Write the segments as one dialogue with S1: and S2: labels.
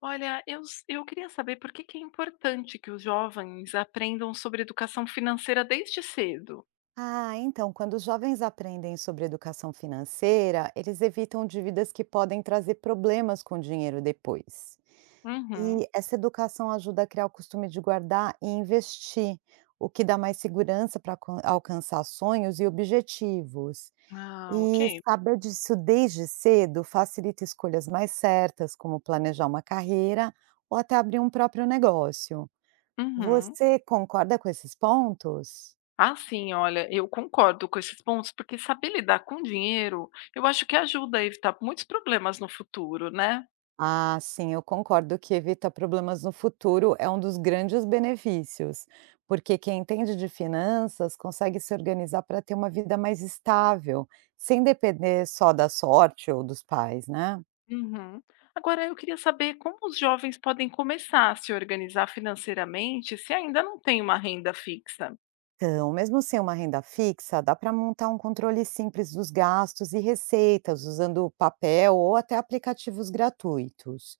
S1: Olha, eu queria saber por que que é importante que os jovens aprendam sobre educação financeira desde cedo.
S2: Ah, então, quando os jovens aprendem sobre educação financeira, eles evitam dívidas que podem trazer problemas com o dinheiro depois.
S1: Uhum.
S2: E essa educação ajuda a criar o costume de guardar e investir, o que dá mais segurança para alcançar sonhos e objetivos.
S1: Ah,
S2: E
S1: ok.
S2: saber disso desde cedo facilita escolhas mais certas, como planejar uma carreira ou até abrir um próprio negócio.
S1: Uhum.
S2: Você concorda com esses pontos?
S1: Ah, sim, olha, eu concordo com esses pontos, porque saber lidar com dinheiro, eu acho que ajuda a evitar muitos problemas no futuro, né.
S2: Ah, sim, eu concordo que evitar problemas no futuro é um dos grandes benefícios, porque quem entende de finanças consegue se organizar para ter uma vida mais estável, sem depender só da sorte ou dos pais, né?
S1: Uhum. Agora eu queria saber como os jovens podem começar a se organizar financeiramente se ainda não têm uma renda fixa?
S2: Então, mesmo sem uma renda fixa, dá para montar um controle simples dos gastos e receitas, usando papel ou até aplicativos gratuitos.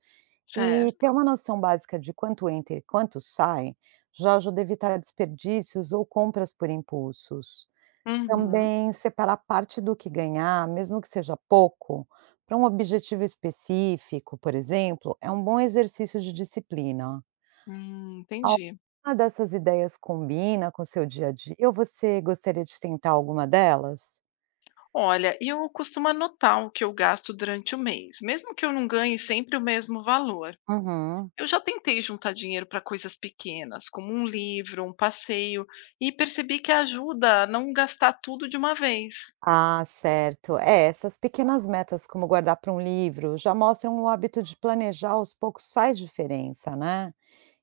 S2: E ter
S1: Certo.
S2: uma noção básica de quanto entra e quanto sai já ajuda a evitar desperdícios ou compras por impulsos.
S1: Uhum.
S2: Também separar parte do que ganhar, mesmo que seja pouco, para um objetivo específico, por exemplo, é um bom exercício de disciplina.
S1: Entendi.
S2: Alguma dessas ideias combina com o seu dia a dia ou você gostaria de tentar alguma delas?
S1: Olha, eu costumo anotar o que eu gasto durante o mês, mesmo que eu não ganhe sempre o mesmo valor.
S2: Uhum.
S1: Eu já tentei juntar dinheiro para coisas pequenas, como um livro, um passeio, e percebi que ajuda a não gastar tudo de uma vez.
S2: Ah, certo. É, essas pequenas metas, como guardar para um livro, já mostram o hábito de planejar aos poucos faz diferença, né?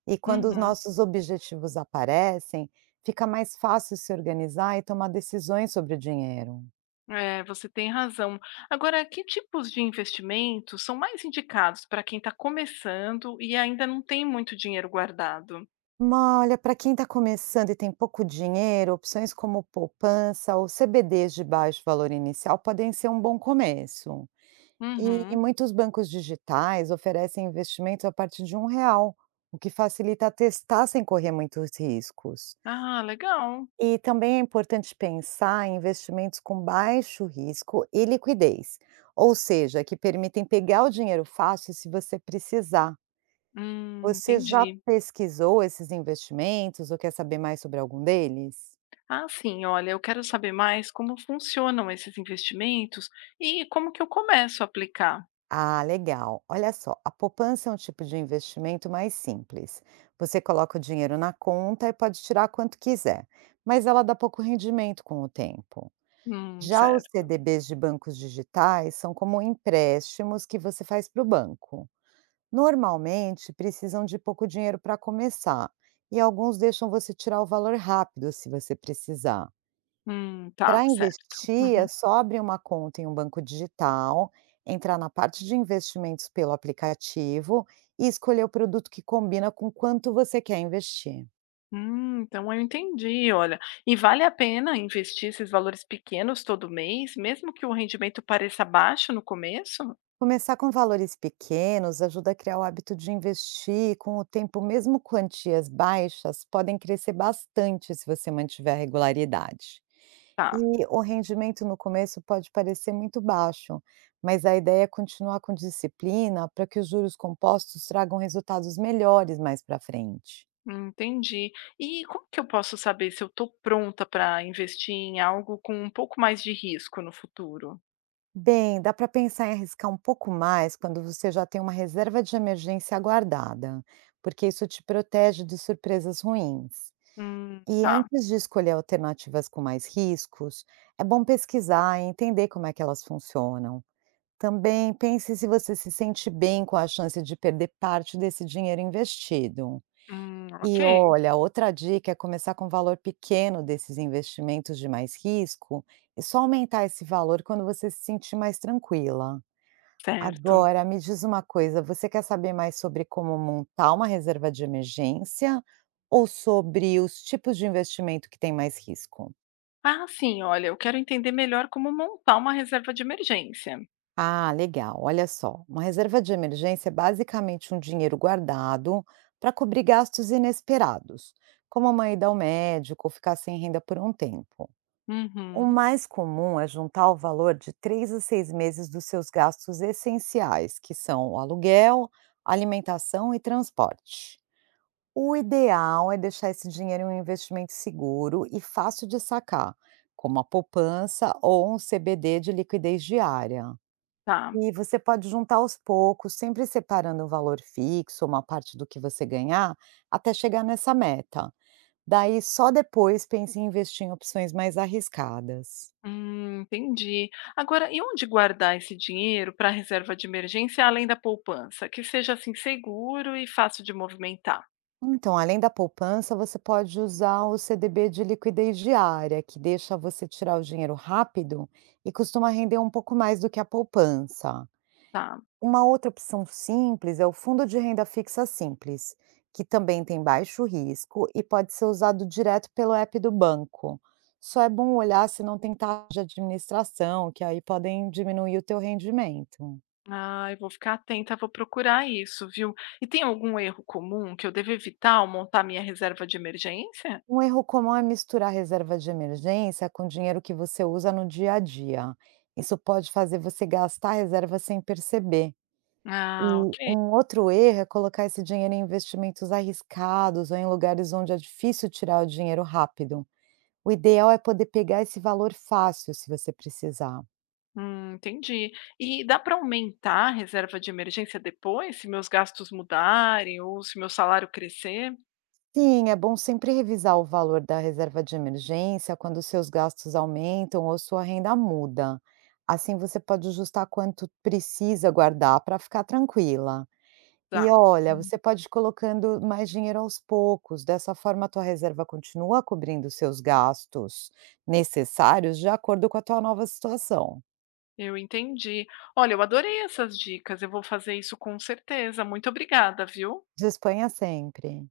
S2: E quando os
S1: Uhum.
S2: nossos objetivos aparecem, fica mais fácil se organizar e tomar decisões sobre o dinheiro.
S1: É, você tem razão. Agora, que tipos de investimentos são mais indicados para quem está começando e ainda não tem muito dinheiro guardado?
S2: Ma olha, para quem está começando e tem pouco dinheiro, opções como poupança ou CBDs de baixo valor inicial podem ser um bom começo. E
S1: Uhum.
S2: muitos bancos digitais oferecem investimentos a partir de um real, o que facilita testar sem correr muitos riscos.
S1: Ah, legal.
S2: E também é importante pensar em investimentos com baixo risco e liquidez, ou seja, que permitem pegar o dinheiro fácil se você precisar. Você já
S1: Entendi.
S2: pesquisou esses investimentos ou quer saber mais sobre algum deles?
S1: Ah, sim, olha, eu quero saber mais como funcionam esses investimentos e como que eu começo a aplicar.
S2: Ah, legal. Olha só, a poupança é um tipo de investimento mais simples. Você coloca o dinheiro na conta e pode tirar quanto quiser, mas ela dá pouco rendimento com o tempo. Já os
S1: Certo.
S2: CDBs de bancos digitais são como empréstimos que você faz para o banco. Normalmente precisam de pouco dinheiro para começar, e alguns deixam você tirar o valor rápido se você precisar.
S1: Tá,
S2: Para
S1: certo.
S2: investir,
S1: Uhum.
S2: é só abrir uma conta em um banco digital, entrar na parte de investimentos pelo aplicativo e escolher o produto que combina com quanto você quer investir.
S1: Então eu entendi, olha. E vale a pena investir esses valores pequenos todo mês, mesmo que o rendimento pareça baixo no começo?
S2: Começar com valores pequenos ajuda a criar o hábito de investir, e com o tempo, mesmo quantias baixas podem crescer bastante se você mantiver a regularidade.
S1: Tá,
S2: E o rendimento no começo pode parecer muito baixo, mas a ideia é continuar com disciplina para que os juros compostos tragam resultados melhores mais para frente.
S1: entendi. E como que eu posso saber se eu estou pronta para investir em algo com um pouco mais de risco no futuro?
S2: Bem, dá para pensar em arriscar um pouco mais quando você já tem uma reserva de emergência guardada, porque isso te protege de surpresas ruins. E
S1: Tá.
S2: antes de escolher alternativas com mais riscos, é bom pesquisar e entender como é que elas funcionam. Também pense se você se sente bem com a chance de perder parte desse dinheiro investido.
S1: Ok,
S2: E olha, outra dica é começar com um valor pequeno desses investimentos de mais risco e só aumentar esse valor quando você se sentir mais tranquila.
S1: certo.
S2: Agora me diz uma coisa, você quer saber mais sobre como montar uma reserva de emergência ou sobre os tipos de investimento que tem mais risco?
S1: Ah, sim, olha, eu quero entender melhor como montar uma reserva de emergência.
S2: Ah, legal. Olha só, uma reserva de emergência é basicamente um dinheiro guardado para cobrir gastos inesperados, como uma ida ao médico ou ficar sem renda por um tempo. O
S1: Uhum.
S2: mais comum é juntar o valor de três a seis meses dos seus gastos essenciais, que são o aluguel, alimentação e transporte. O ideal é deixar esse dinheiro em um investimento seguro e fácil de sacar, como a poupança ou um CBD de liquidez diária.
S1: Tá.
S2: E você pode juntar aos poucos, sempre separando um valor fixo, uma parte do que você ganhar, até chegar nessa meta. Daí, só depois pense em investir em opções mais arriscadas.
S1: Entendi. Agora, e onde guardar esse dinheiro para reserva de emergência além da poupança? Que seja assim seguro e fácil de movimentar.
S2: Então, além da poupança, você pode usar o CDB de liquidez diária, que deixa você tirar o dinheiro rápido e costuma render um pouco mais do que a poupança.
S1: Tá.
S2: Uma outra opção simples é o fundo de renda fixa simples, que também tem baixo risco e pode ser usado direto pelo app do banco. Só é bom olhar se não tem taxa de administração, que aí podem diminuir o teu rendimento.
S1: Ah, eu vou ficar atenta, vou procurar isso, viu? E tem algum erro comum que eu devo evitar ao montar minha reserva de emergência?
S2: Um erro comum é misturar reserva de emergência com dinheiro que você usa no dia a dia. Isso pode fazer você gastar a reserva sem perceber. E
S1: Ah, ok.
S2: um outro erro é colocar esse dinheiro em investimentos arriscados ou em lugares onde é difícil tirar o dinheiro rápido. O ideal é poder pegar esse valor fácil, se você precisar.
S1: Entendi. E dá para aumentar a reserva de emergência depois, se meus gastos mudarem ou se meu salário crescer?
S2: Sim, é bom sempre revisar o valor da reserva de emergência quando seus gastos aumentam ou sua renda muda. Assim você pode ajustar quanto precisa guardar para ficar tranquila. E
S1: Dá.
S2: olha, você
S1: Uhum.
S2: pode ir colocando mais dinheiro aos poucos, dessa forma a tua reserva continua cobrindo seus gastos necessários de acordo com a tua nova situação.
S1: Eu entendi. Olha, eu adorei essas dicas. Eu vou fazer isso com certeza. Muito obrigada, viu?
S2: Disponha sempre.